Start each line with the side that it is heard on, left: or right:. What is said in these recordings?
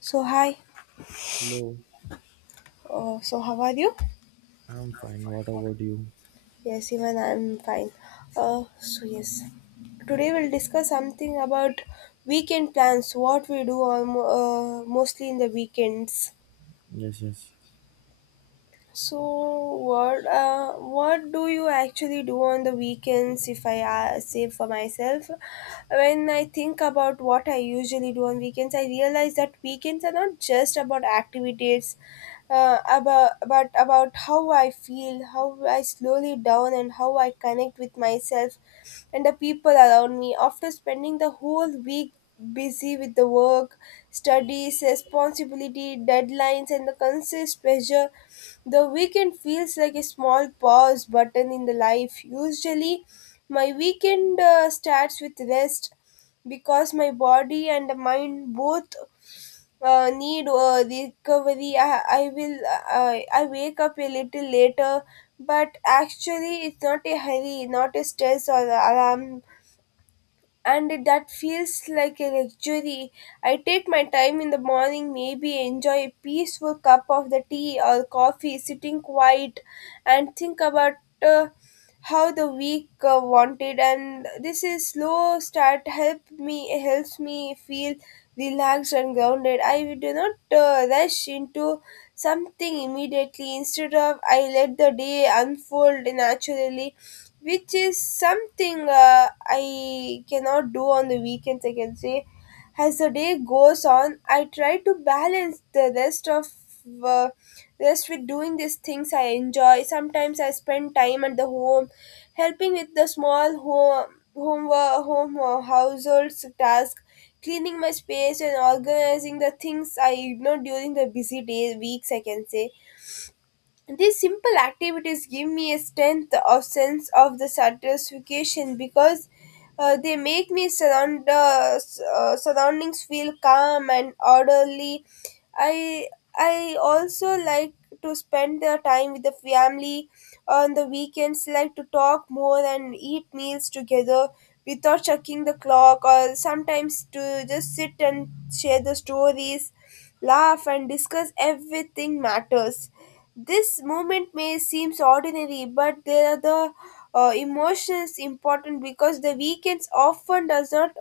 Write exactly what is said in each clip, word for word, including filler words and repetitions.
left: So hi,
right: Hello,
left: uh, so how are you?
right: I'm fine. What about you?
left: Yes, even I'm fine. Uh, so yes, today we'll discuss something about weekend plans. What we do on, uh, mostly in the weekends.
right: Yes, yes.
left: So what uh, what do you actually do on the weekends? If I uh, say for myself, when I think about what I usually do on weekends, I realize that weekends are not just about activities, uh, about, but about how I feel, how I slowly down and how I connect with myself and the people around me. After spending the whole week busy with the work, studies, responsibility, deadlines and the constant pressure, the weekend feels like a small pause button in the life. Usually, my weekend uh, starts with rest because my body and mind both uh, need uh, recovery. I, I will uh, I wake up a little later, but actually, it's not a hurry, not a stress or alarm, and it- that feels like a luxury. I take my time in the morning, maybe enjoy a peaceful cup of the tea or coffee, sitting quiet and think about uh, how the week uh, wanted. And this is slow start help me helps me feel relaxed and grounded. I do not uh, rush into something immediately. Instead of, I let the day unfold naturally, which is something uh, I cannot do on the weekends, I can say. As the day goes on, I try to balance the rest of uh, rest with doing these things I enjoy. Sometimes I spend time at the home, helping with the small home home home uh, household's task, cleaning my space and organizing the things I ignore during the busy day weeks, I can say. These simple activities give me a strength of sense of the satisfaction because uh, they make me surround uh, s- uh, surroundings feel calm and orderly. I I also like to spend the time with the family on the weekends. Like to talk more and eat meals together without checking the clock, or sometimes to just sit and share the stories, laugh and discuss everything matters. This movement may seem ordinary, but they are the uh, emotions important because the weekends often does not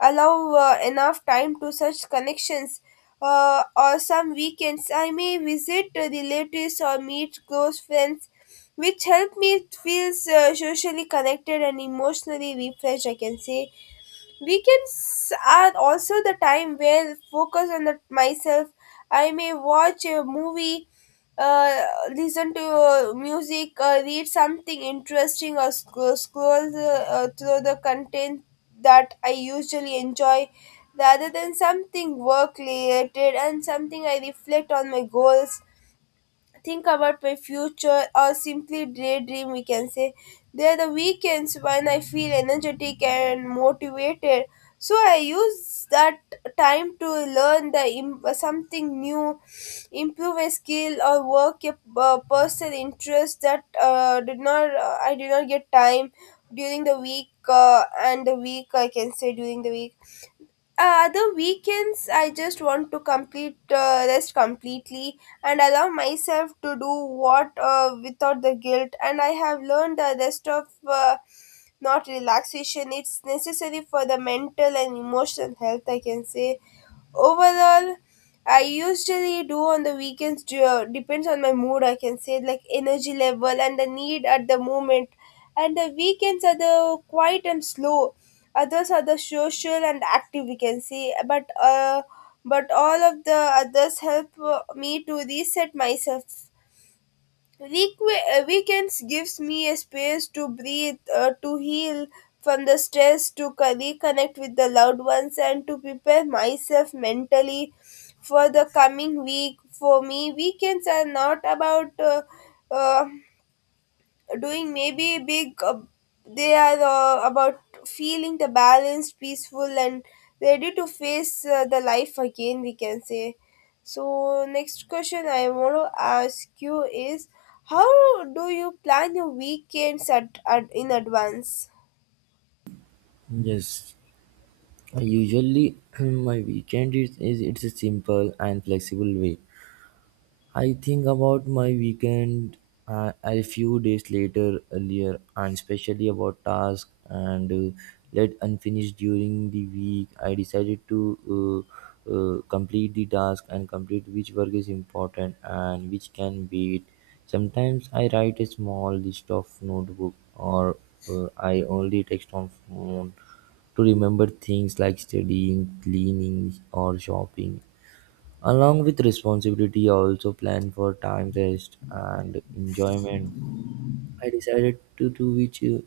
left: allow uh, enough time to such connections. Uh, or some weekends I may visit relatives or meet close friends, which help me feel uh, socially connected and emotionally refreshed, I can say. Weekends are also the time where focus on the, myself. I may watch a movie, uh, listen to uh, music, uh, read something interesting, or scroll, scroll the, uh, through the content that I usually enjoy, rather than something work related. And something I reflect on my goals, think about my future or simply daydream, we can say. They are the weekends when I feel energetic and motivated, so I use that time to learn the im- something new, improve a skill or work a uh, personal interest that uh, did not uh, I did not get time during the week. Uh, and the week I can say During the week, uh, the weekends I just want to complete uh, rest completely and allow myself to do what, uh, without the guilt. And I have learned the rest of, uh, not relaxation, it's necessary for the mental and emotional health, I can say. Overall, I usually do on the weekends, de- depends on my mood, I can say, like energy level and the need at the moment. And the weekends are the quiet and slow. Others are the social and active, we can say. But uh, but all of the others help uh, me to reset myself. Week- Weekends gives me a space to breathe, uh, to heal from the stress, to co- reconnect with the loved ones, and to prepare myself mentally for the coming week. For me, weekends are not about uh, uh, doing maybe big, uh, they are uh, about feeling the balanced, peaceful and ready to face uh, the life again, we can say. So next question I want to ask you is, how do you plan your weekends at, at in advance?
right: Yes, I usually my weekend is, is it's a simple and flexible way. I think about my weekend uh, a few days later, earlier, and especially about tasks and uh, let unfinished during the week. I decided to uh, uh, complete the task and complete which work is important and which can wait. Sometimes I write a small list of notebook or uh, I only text on phone to remember things like studying, cleaning, or shopping. Along with responsibility, I also plan for time, rest, and enjoyment. I decided to do which uh,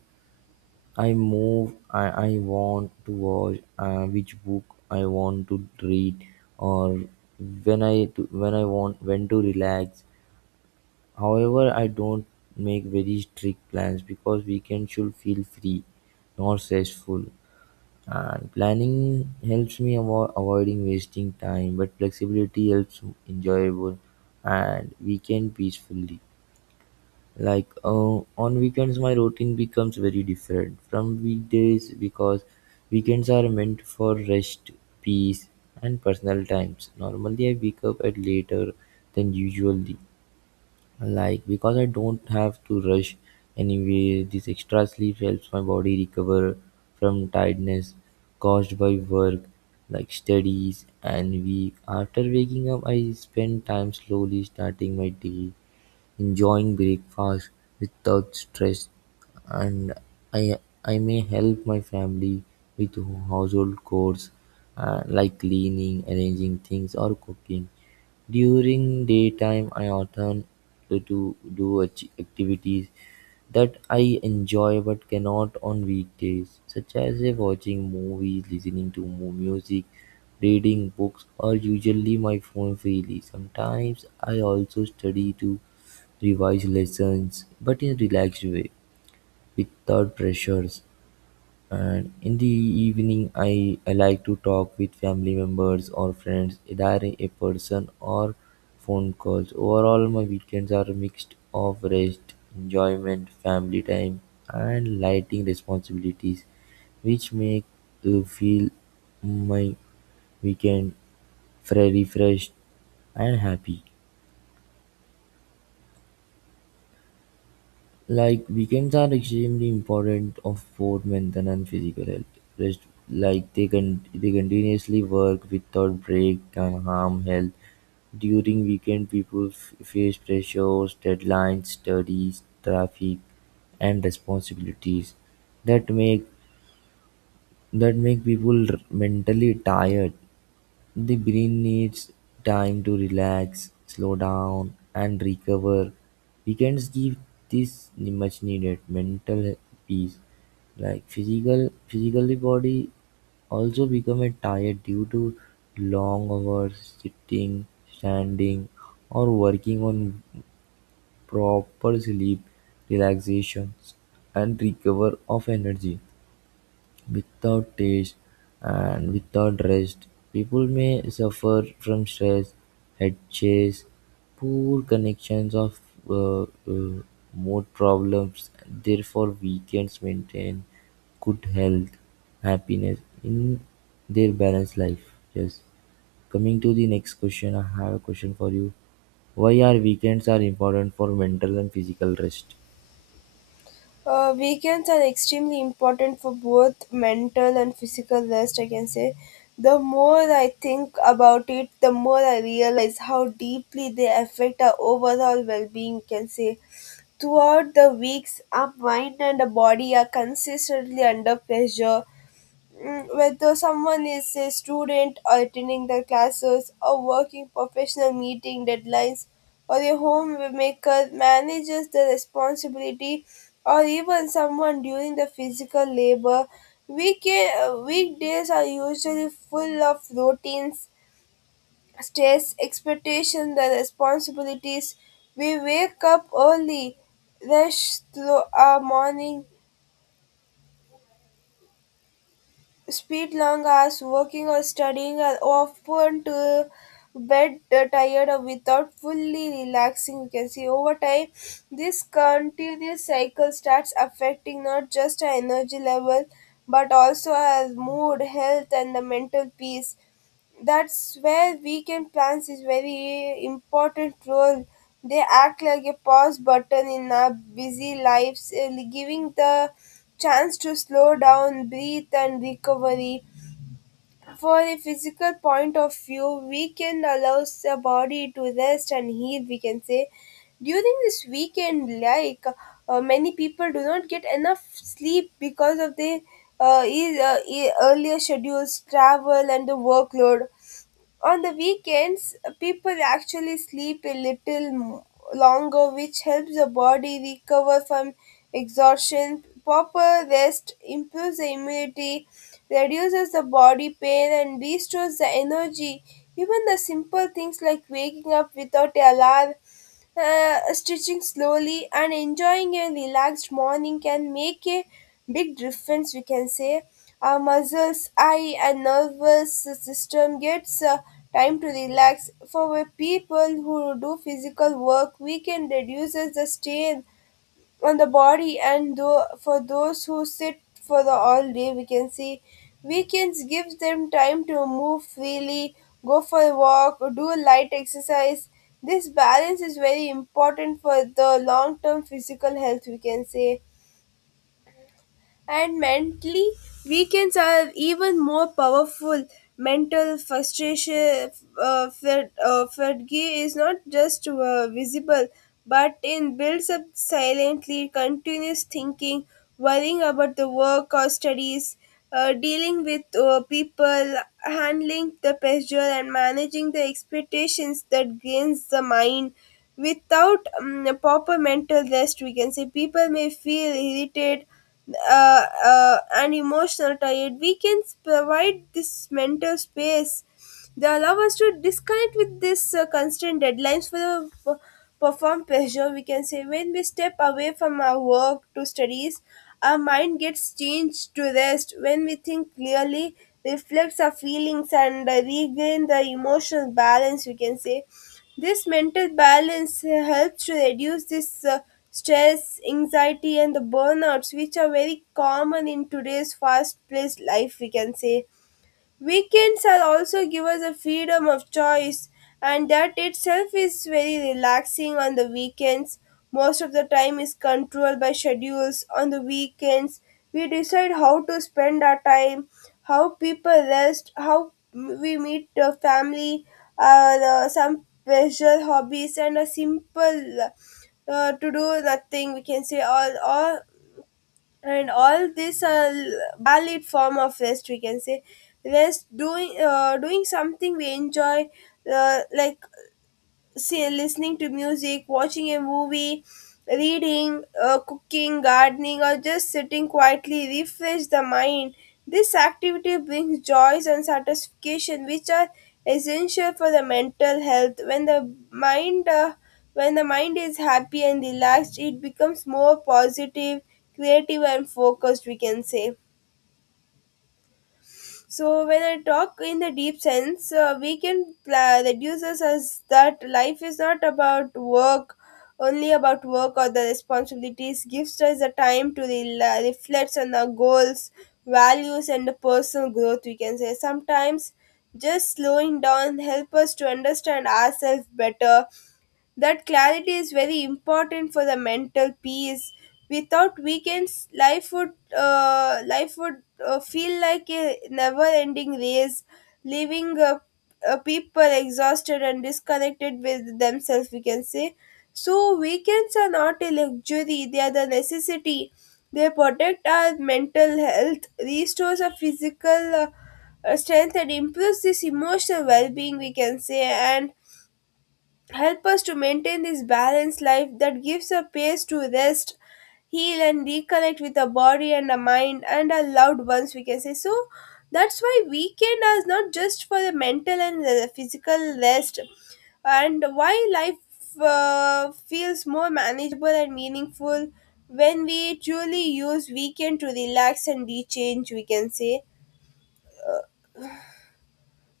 right: I move I, I want to watch, uh, which book I want to read, or when I to, when I want when to relax. However, I don't make very strict plans because weekend should feel free, not stressful. And planning helps me avo- avoiding wasting time, but flexibility helps enjoyable and weekend peacefully. Like uh, on weekends, my routine becomes very different from weekdays because weekends are meant for rest, peace, and personal times. Normally, I wake up at later than usually, like, because I don't have to rush anyway, this extra sleep helps my body recover from tiredness caused by work, like studies and week. After waking up, I spend time slowly starting my day, enjoying breakfast without stress, and I I may help my family with household chores uh, like cleaning, arranging things, or cooking. During daytime I often to do do ach- activities that I enjoy but cannot on weekdays, such as uh, watching movies, listening to mu- music, reading books, or usually my phone freely. Sometimes I also study to revise lessons, but in a relaxed way, without pressures. And in the evening, I, I like to talk with family members or friends, either a person or phone calls. Overall, my weekends are a mix of rest, enjoyment, family time, and lighting responsibilities, which make you feel my weekend very refreshed and happy. Like weekends are extremely important of for mental and physical health. Rest like they can they continuously work without break can harm health. During weekend, people f- face pressures, deadlines, studies, traffic, and responsibilities that make that make people r- mentally tired. The brain needs time to relax, slow down, and recover. Weekends give this much needed mental he- peace. Like physical, physically body also become a tired due to long hours sitting, standing, or working on proper sleep, relaxations, and recover of energy. Without taste and without rest, people may suffer from stress, headaches, poor connections of uh, uh, mood problems. Therefore, weekends maintain good health, happiness in their balanced life. Yes. Coming to the next question, I have a question for you. Why are weekends are important for mental and physical rest?
left: Uh, weekends are extremely important for both mental and physical rest, I can say. The more I think about it, the more I realize how deeply they affect our overall well being, can say. Throughout the weeks, our mind and our body are consistently under pressure. Mm, whether someone is a student attending their classes or working professional meeting deadlines, or a homemaker manages the responsibility, or even someone during the physical labor, weekend, weekdays are usually full of routines, stress, expectation, the responsibilities. We wake up early, rush through our morning, spent long hours working or studying, are often to bed uh, tired or without fully relaxing. We can see over time this continuous cycle starts affecting not just our energy level, but also our mood, health and the mental peace. That's where weekend plans is very important role. They act like a pause button in our busy lives, uh, giving the chance to slow down, breathe, and recovery. For a physical point of view, weekend allows the body to rest and heal, we can say. During this weekend, like, uh, many people do not get enough sleep because of the uh, e- uh, e- earlier schedules, travel, and the workload. On the weekends, people actually sleep a little m- longer, which helps the body recover from exhaustion. Proper rest improves the immunity, reduces the body pain, and restores the energy. Even the simple things like waking up without a alarm, uh, stitching slowly and enjoying a relaxed morning can make a big difference, we can say. Our muscles, eye and nervous system gets uh, time to relax. For the people who do physical work, we can reduce the strain on the body, and though for those who sit for the all day, we can see weekends gives them time to move freely, go for a walk or do light exercise. This balance is very important for the long term physical health, we can say. And mentally, weekends are even more powerful. Mental frustration, uh, fat- uh, fatigue is not just uh, visible, but it builds up silently. Continuous thinking, worrying about the work or studies, uh, dealing with uh, people, handling the pressure, and managing the expectations that gains the mind. Without um, proper mental rest, we can say people may feel irritated uh, uh, and emotional tired. Weekends provide this mental space. They allow us to disconnect with this uh, constant deadlines, for the per- perform pressure, we can say. When we step away from our work to studies, our mind gets changed to rest, when we think clearly, reflects our feelings and uh, regain the emotional balance, we can say. This mental balance uh, helps to reduce this uh, stress, anxiety, and the burnouts, which are very common in today's fast-paced life, we can say. Weekends are also give us a freedom of choice, and that itself is very relaxing. On the weekends, most of the time is controlled by schedules. On the weekends, we decide how to spend our time, how people rest, how we meet the family, uh, the, some pleasure hobbies, and a simple uh, to do nothing, we can say. All all And all this are valid form of rest, we can say. Rest doing uh, doing something we enjoy, uh, like see, listening to music, watching a movie, reading, uh, cooking, gardening, or just sitting quietly refresh the mind. This activity brings joys and satisfaction, which are essential for the mental health. When the mind, uh, when the mind is happy and relaxed, it becomes more positive, creative, and focused, we can say. So when I talk in the deep sense, uh, we can pla- reduces us as that life is not about work, only about work or the responsibilities. Gives us the time to rela reflect on our goals, values, and the personal growth, we can say. Sometimes just slowing down help us to understand ourselves better. That clarity is very important for the mental peace. Without weekends, life would uh, life would uh, feel like a never-ending race, leaving uh, uh, people exhausted and disconnected with themselves, we can say. So weekends are not a luxury; they are the necessity. They protect our mental health, restores our physical uh, uh, strength, and improves this emotional well-being, we can say. And help us to maintain this balanced life that gives a pace to rest, heal and reconnect with our body and our mind and our loved ones, we can say. So that's why weekend is not just for the mental and the physical rest, and why life uh, feels more manageable and meaningful when we truly use weekend to relax and rechange, we can say.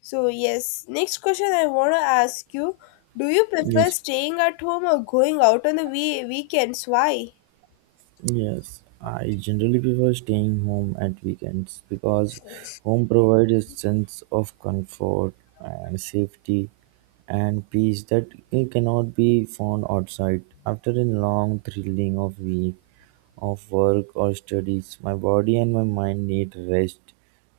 left: So, yes, next question I want to ask you, do you prefer
right: Yes.
left: staying at home or going out on the we- weekends? Why?
right: Yes, I generally prefer staying home at weekends because home provides a sense of comfort and safety and peace that it cannot be found outside. After a long thrilling of week of work or studies, my body and my mind need rest,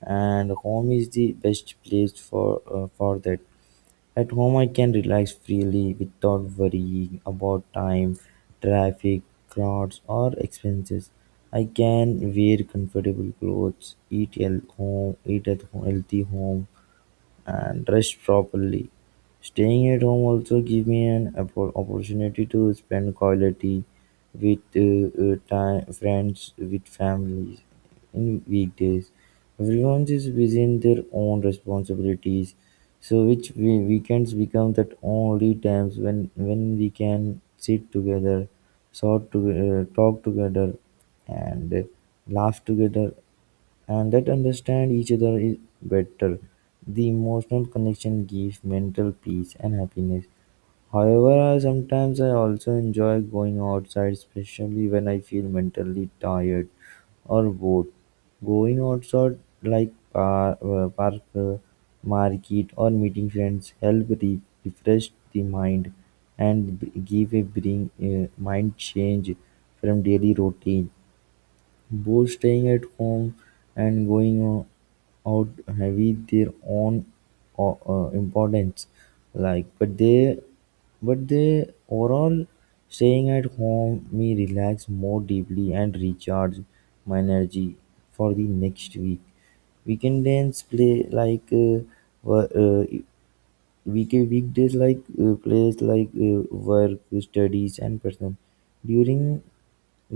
right: and home is the best place for uh, for that. At home, I can relax freely without worrying about time, traffic, crowds, or expenses. I can wear comfortable clothes, eat, at home, eat at home, healthy home, and rest properly. Staying at home also give me an oppo- opportunity to spend quality with uh, uh, time, friends, with families. In weekdays, everyone is busy in their own responsibilities, so which we, weekends become that only times when when we can sit together, sort to uh, talk together, and laugh together and that understand each other is better. The emotional connection gives mental peace and happiness. However, I- sometimes I also enjoy going outside, especially when I feel mentally tired or bored. Going outside, like par- uh, park, uh, market, or meeting friends, help re- refresh the mind and b- give a bring uh, mind change from daily routine. Both staying at home and going o- out have their own o- uh, importance, like but they but they overall staying at home me relax more deeply and recharge my energy for the next week. Weekends play like uh, wo- uh, week weekdays like uh, plays like uh, work, studies, and personal during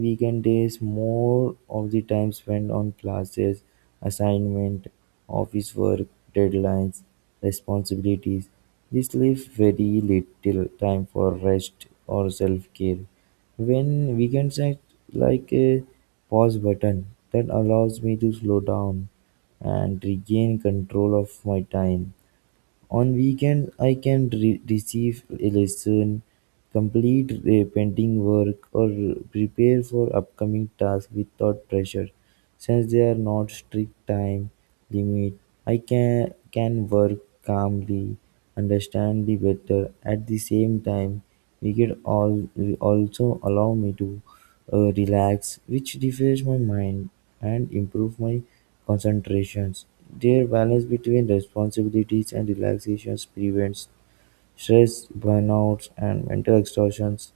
right: Weekend days more of the time spent on classes, assignment, office work, deadlines, responsibilities. This leaves very little time for rest or self-care. When weekends act like a pause button that allows me to slow down and regain control of my time. On weekends I can re- receive a lesson, complete uh, painting work or prepare for upcoming tasks without pressure. Since there are not strict time limit, I can can work calmly, understand the better. At the same time, we can all also allow me to uh, relax, which refresh my mind and improve my concentrations. Their balance between responsibilities and relaxations prevents stress, burnouts, and mental exhaustions.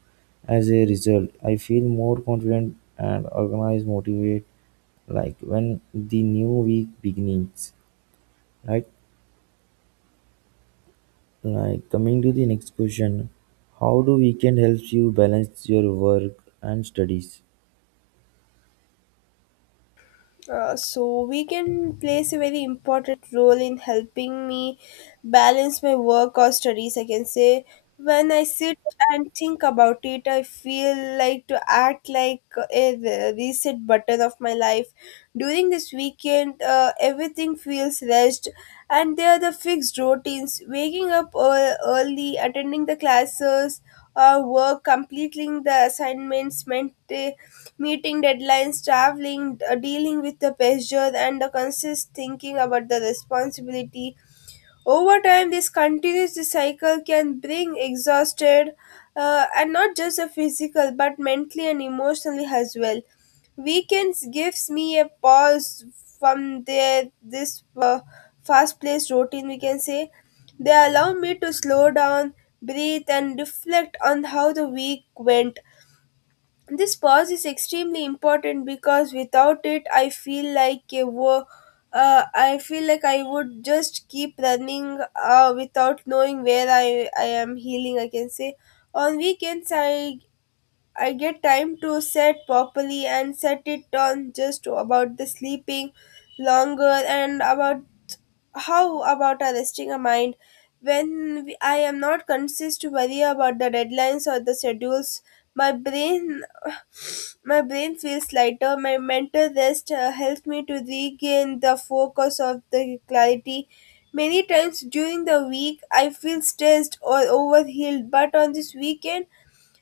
right: As a result, I feel more confident and organized, motivated like when the new week begins right. Like coming to the next question, how do weekend helps you balance your work and studies?
left: Uh, so weekend plays a very important role in helping me balance my work or studies, I can say. When I sit and think about it, I feel like to act like a re- reset button of my life. During this weekend, uh, everything feels rushed, and there are the fixed routines: waking up ear- early, attending the classes or work, completing the assignments, meant eh, meeting deadlines, traveling, uh, dealing with the pressure, and the conscious thinking about the responsibility. Over time, this continuous cycle can bring exhausted, uh, and not just the physical, but mentally and emotionally as well. Weekends gives me a pause from their this uh, fast-paced routine, we can say. They allow me to slow down, breathe, and reflect on how the week went. This pause is extremely important because without it, I feel like a wo- uh, I feel like I would just keep running, uh, without knowing where I, I am healing, I can say. On weekends, I I get time to set properly and set it on just about the sleeping longer and about how about arresting a mind. When we- I am not conscious to worry about the deadlines or the schedules, my brain my brain feels lighter. My mental rest uh, helps me to regain the focus of the clarity. Many times during the week, I feel stressed or overhealed, but on this weekend,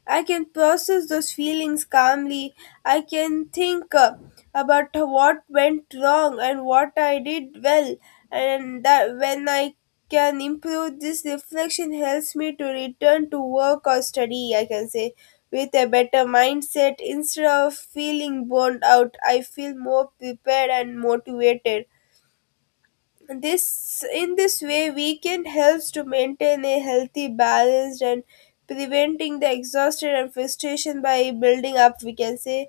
left: I can process those feelings calmly. I can think uh, about what went wrong and what I did well, and that when I can improve. This reflection helps me to return to work or study, I can say. With a better mindset, instead of feeling burned out, I feel more prepared and motivated. This in this way weekend helps to maintain a healthy balance and preventing the exhaustion and frustration by building up, we can say.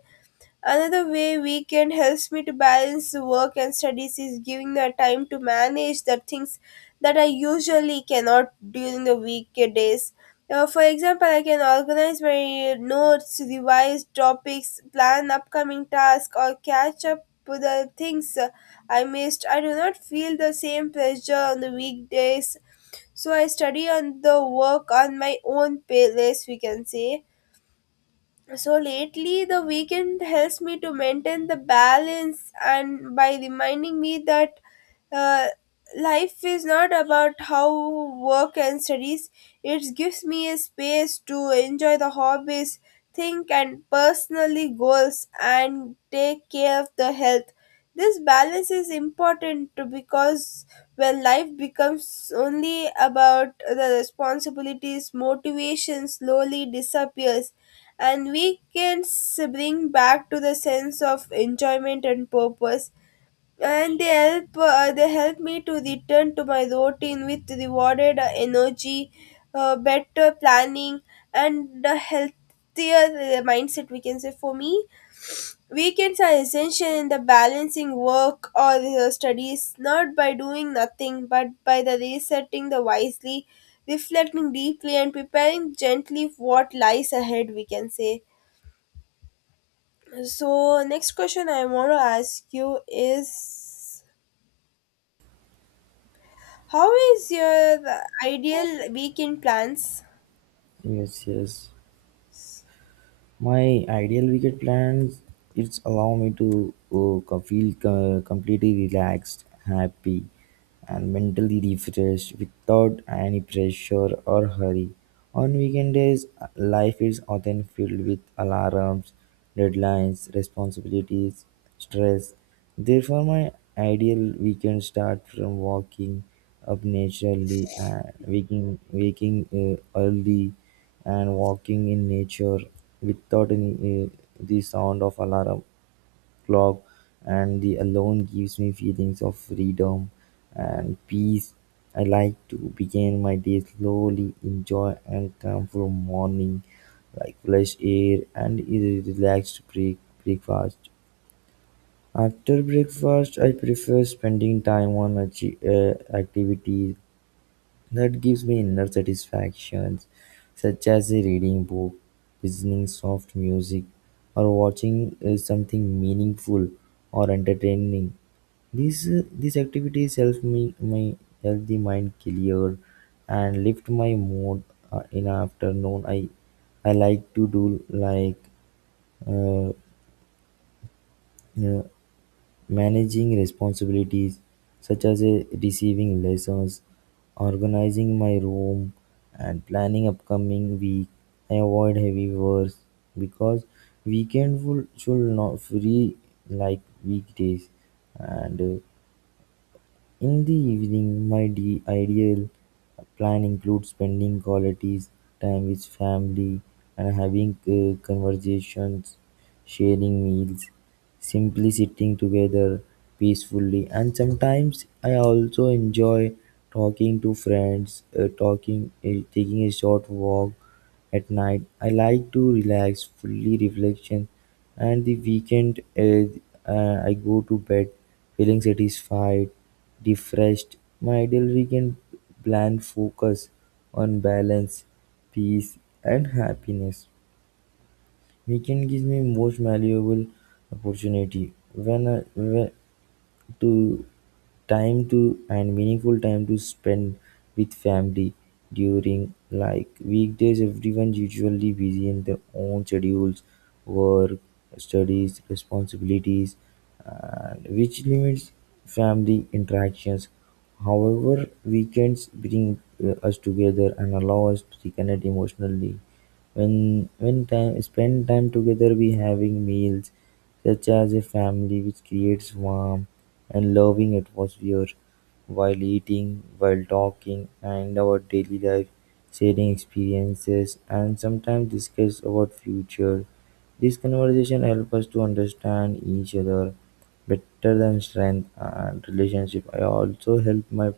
left: Another way weekend helps me to balance the work and studies is giving the time to manage the things that I usually cannot during the weekdays. Uh, for example, I can organize my notes, revise topics, plan upcoming tasks, or catch up with the things uh, I missed. I do not feel the same pressure on the weekdays, so I study on the work on my own pace, we can say. So lately the weekend helps me to maintain the balance and by reminding me that uh, life is not about how work and studies. It gives me a space to enjoy the hobbies, think and personally goals, and take care of the health. This balance is important to- because when life becomes only about the responsibilities, motivation slowly disappears, and weekends bring back to the sense of enjoyment and purpose, and they help uh, they help me to return to my routine with rewarded uh, energy, uh, better planning, and a healthier uh, mindset, we can say. For me, weekends are essential in the balancing work or uh, studies, not by doing nothing but by the resetting the wisely, reflecting deeply, and preparing gently for what lies ahead, we can say. So next question I want to ask you is, how is your ideal weekend plans?
right: Yes, yes. My ideal weekend plans it's allow me to uh, co- feel co- completely relaxed, happy, and mentally refreshed without any pressure or hurry. On weekend days, life is often filled with alarms, deadlines, responsibilities, stress. Therefore, my ideal weekend start from walking up naturally and waking waking uh, early and walking in nature without any, uh, the sound of alarm clock and the alone gives me feelings of freedom and peace. I like to begin my day slowly enjoy and calmful morning like fresh air and a relaxed break, breakfast. After breakfast, I prefer spending time on achi- uh, activities that gives me inner satisfactions, such as a reading book, listening soft music, or watching uh, something meaningful or entertaining. These uh, these activities help me my help the mind clear and lift my mood uh, in afternoon. I I like to do like uh, uh, Managing responsibilities such as uh, receiving lessons, organizing my room, and planning upcoming week. I avoid heavy work because weekend full- should not free like weekdays and uh, in the evening, my de- ideal plan includes spending quality time with family and having uh, conversations, sharing meals, simply sitting together peacefully. And sometimes I also enjoy talking to friends, uh, talking, uh, taking a short walk at night. I like to relax, fully reflection and the weekend uh, uh, I go to bed feeling satisfied, refreshed. My ideal weekend plan focus on balance, peace and happiness. Weekend gives me most valuable opportunity when I, when to time to and meaningful time to spend with family during like weekdays everyone's usually busy in their own schedules, work, studies, responsibilities, and which limits family interactions. However, weekends bring uh, us together and allow us to reconnect emotionally when when time spend time together we having meals such as a family which creates warm and loving atmosphere while eating, while talking, and our daily life, sharing experiences, and sometimes discuss about future. This conversation help us to understand each other better than strength and relationship. I also help my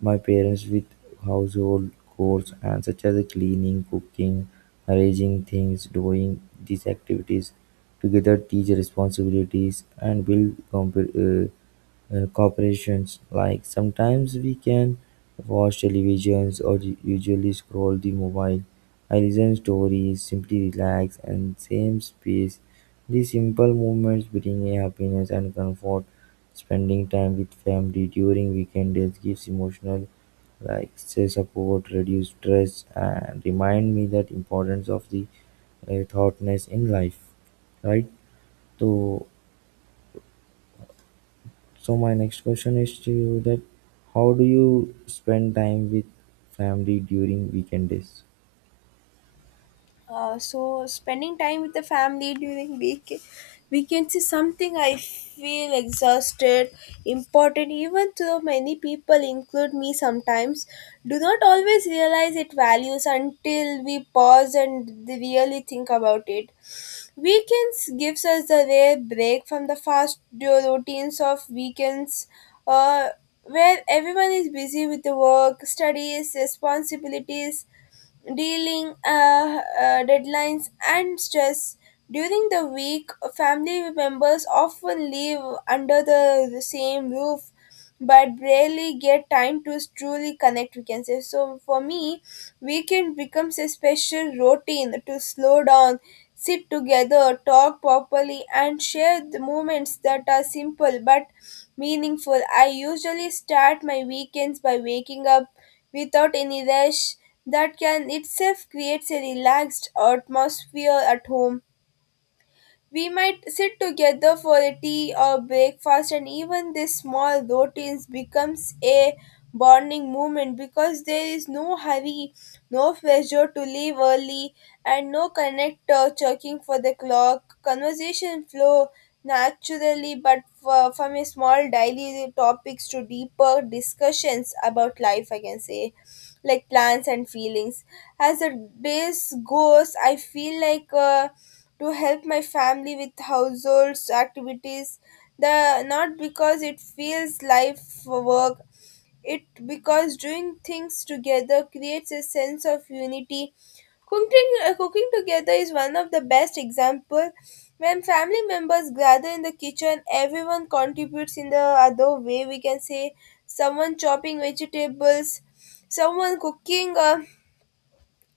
right: my parents with household chores and such as cleaning, cooking, arranging things, doing these activities together teach responsibilities and build comp- uh, uh, corporations like sometimes we can watch televisions or u- usually scroll the mobile. I listen stories simply relax and same space. These simple movements bring a happiness and comfort. Spending time with family during weekends gives emotional access, support, reduced stress, and remind me that importance of the uh, thoughtness in life. Right? So, so my next question is to you that how do you spend time with family during weekdays?
left: Uh, so spending time with the family during week weekends is something I feel exhausted, important, even though many people include me sometimes do not always realize it values until we pause and really think about it. Weekends gives us a rare break from the fast do- routines of weekends, uh, where everyone is busy with the work, studies, responsibilities, dealing uh, uh, deadlines and stress. During the week, family members often live under the, the same roof but rarely get time to truly connect, we can say. So for me, weekend becomes a special routine to slow down, sit together, talk properly, and share the moments that are simple but meaningful. I usually start my weekends by waking up without any rush. That can itself creates a relaxed atmosphere at home. We might sit together for a tea or breakfast, and even this small routines becomes a bonding moment because there is no hurry, no pressure to leave early, and no connector checking for the clock. Conversation flow naturally, but f- from a small daily topics to deeper discussions about life, I can say, like plans and feelings. As the days goes, I feel like. Uh, to help my family with household activities, the not because it feels life for work, it because doing things together creates a sense of unity. Cooking uh, cooking together is one of the best example. When family members gather in the kitchen, everyone contributes in the other way, we can say. Someone chopping vegetables, someone cooking, uh,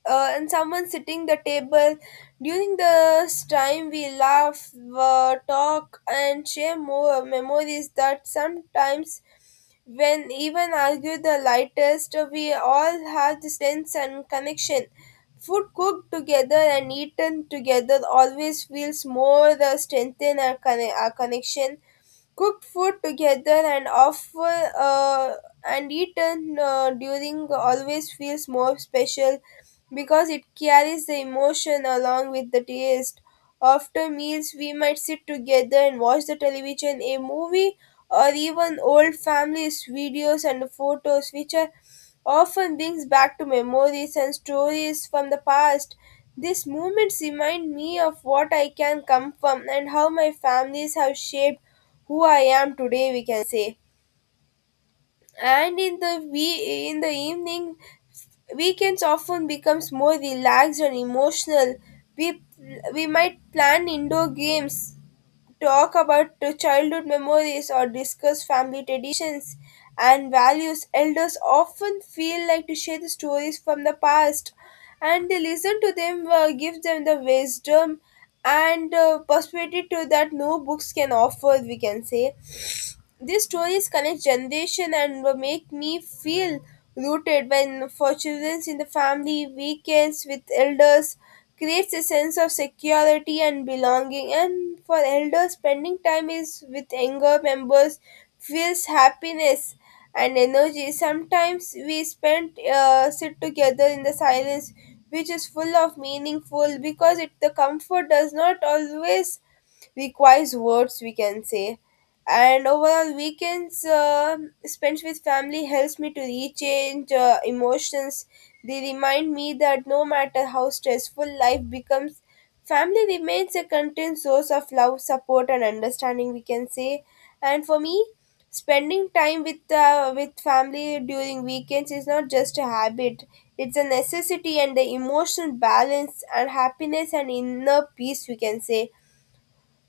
left: uh, and someone sitting the table. During this time we laugh, uh, talk, and share more memories, that sometimes when even argue the lightest we all have the sense and connection. Food cooked together and eaten together always feels more the strengthen our, conne- our connection. Cooked food together and often, uh, and eaten uh, during, always feels more special because it carries the emotion along with the taste. After meals, we might sit together and watch the television, a movie, or even old families' videos and photos, which are often brings back to memories and stories from the past. These moments remind me of what I can come from and how my families have shaped who I am today, we can say. And in the we in the evening, weekends often becomes more relaxed and emotional. We we might plan indoor games, talk about the childhood memories, or discuss family traditions and values. Elders often feel like to share the stories from the past, and they listen to them, uh, give them the wisdom and uh, perspective to that no books can offer, we can say. These stories connect generation and will make me feel rooted. When for children in the family, weekends with elders creates a sense of security and belonging, and for elders spending time is with younger members feels happiness and energy. Sometimes we spend uh, sit together in the silence, which is full of meaningful because it the comfort does not always requires words, we can say. And overall weekends uh, spent with family helps me to rechange uh, emotions. They remind me that no matter how stressful life becomes, family remains a constant source of love, support, and understanding, we can say. And for me, spending time with uh, with family during weekends is not just a habit, it's a necessity and the emotional balance and happiness and inner peace, we can say.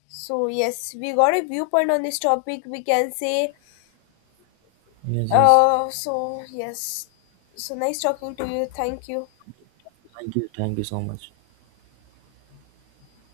left: So yes, we got a viewpoint on this topic, we can say.
right: Yes, yes.
left: uh, so yes, so nice talking to you. Thank you.
right: Thank you. Thank you so much.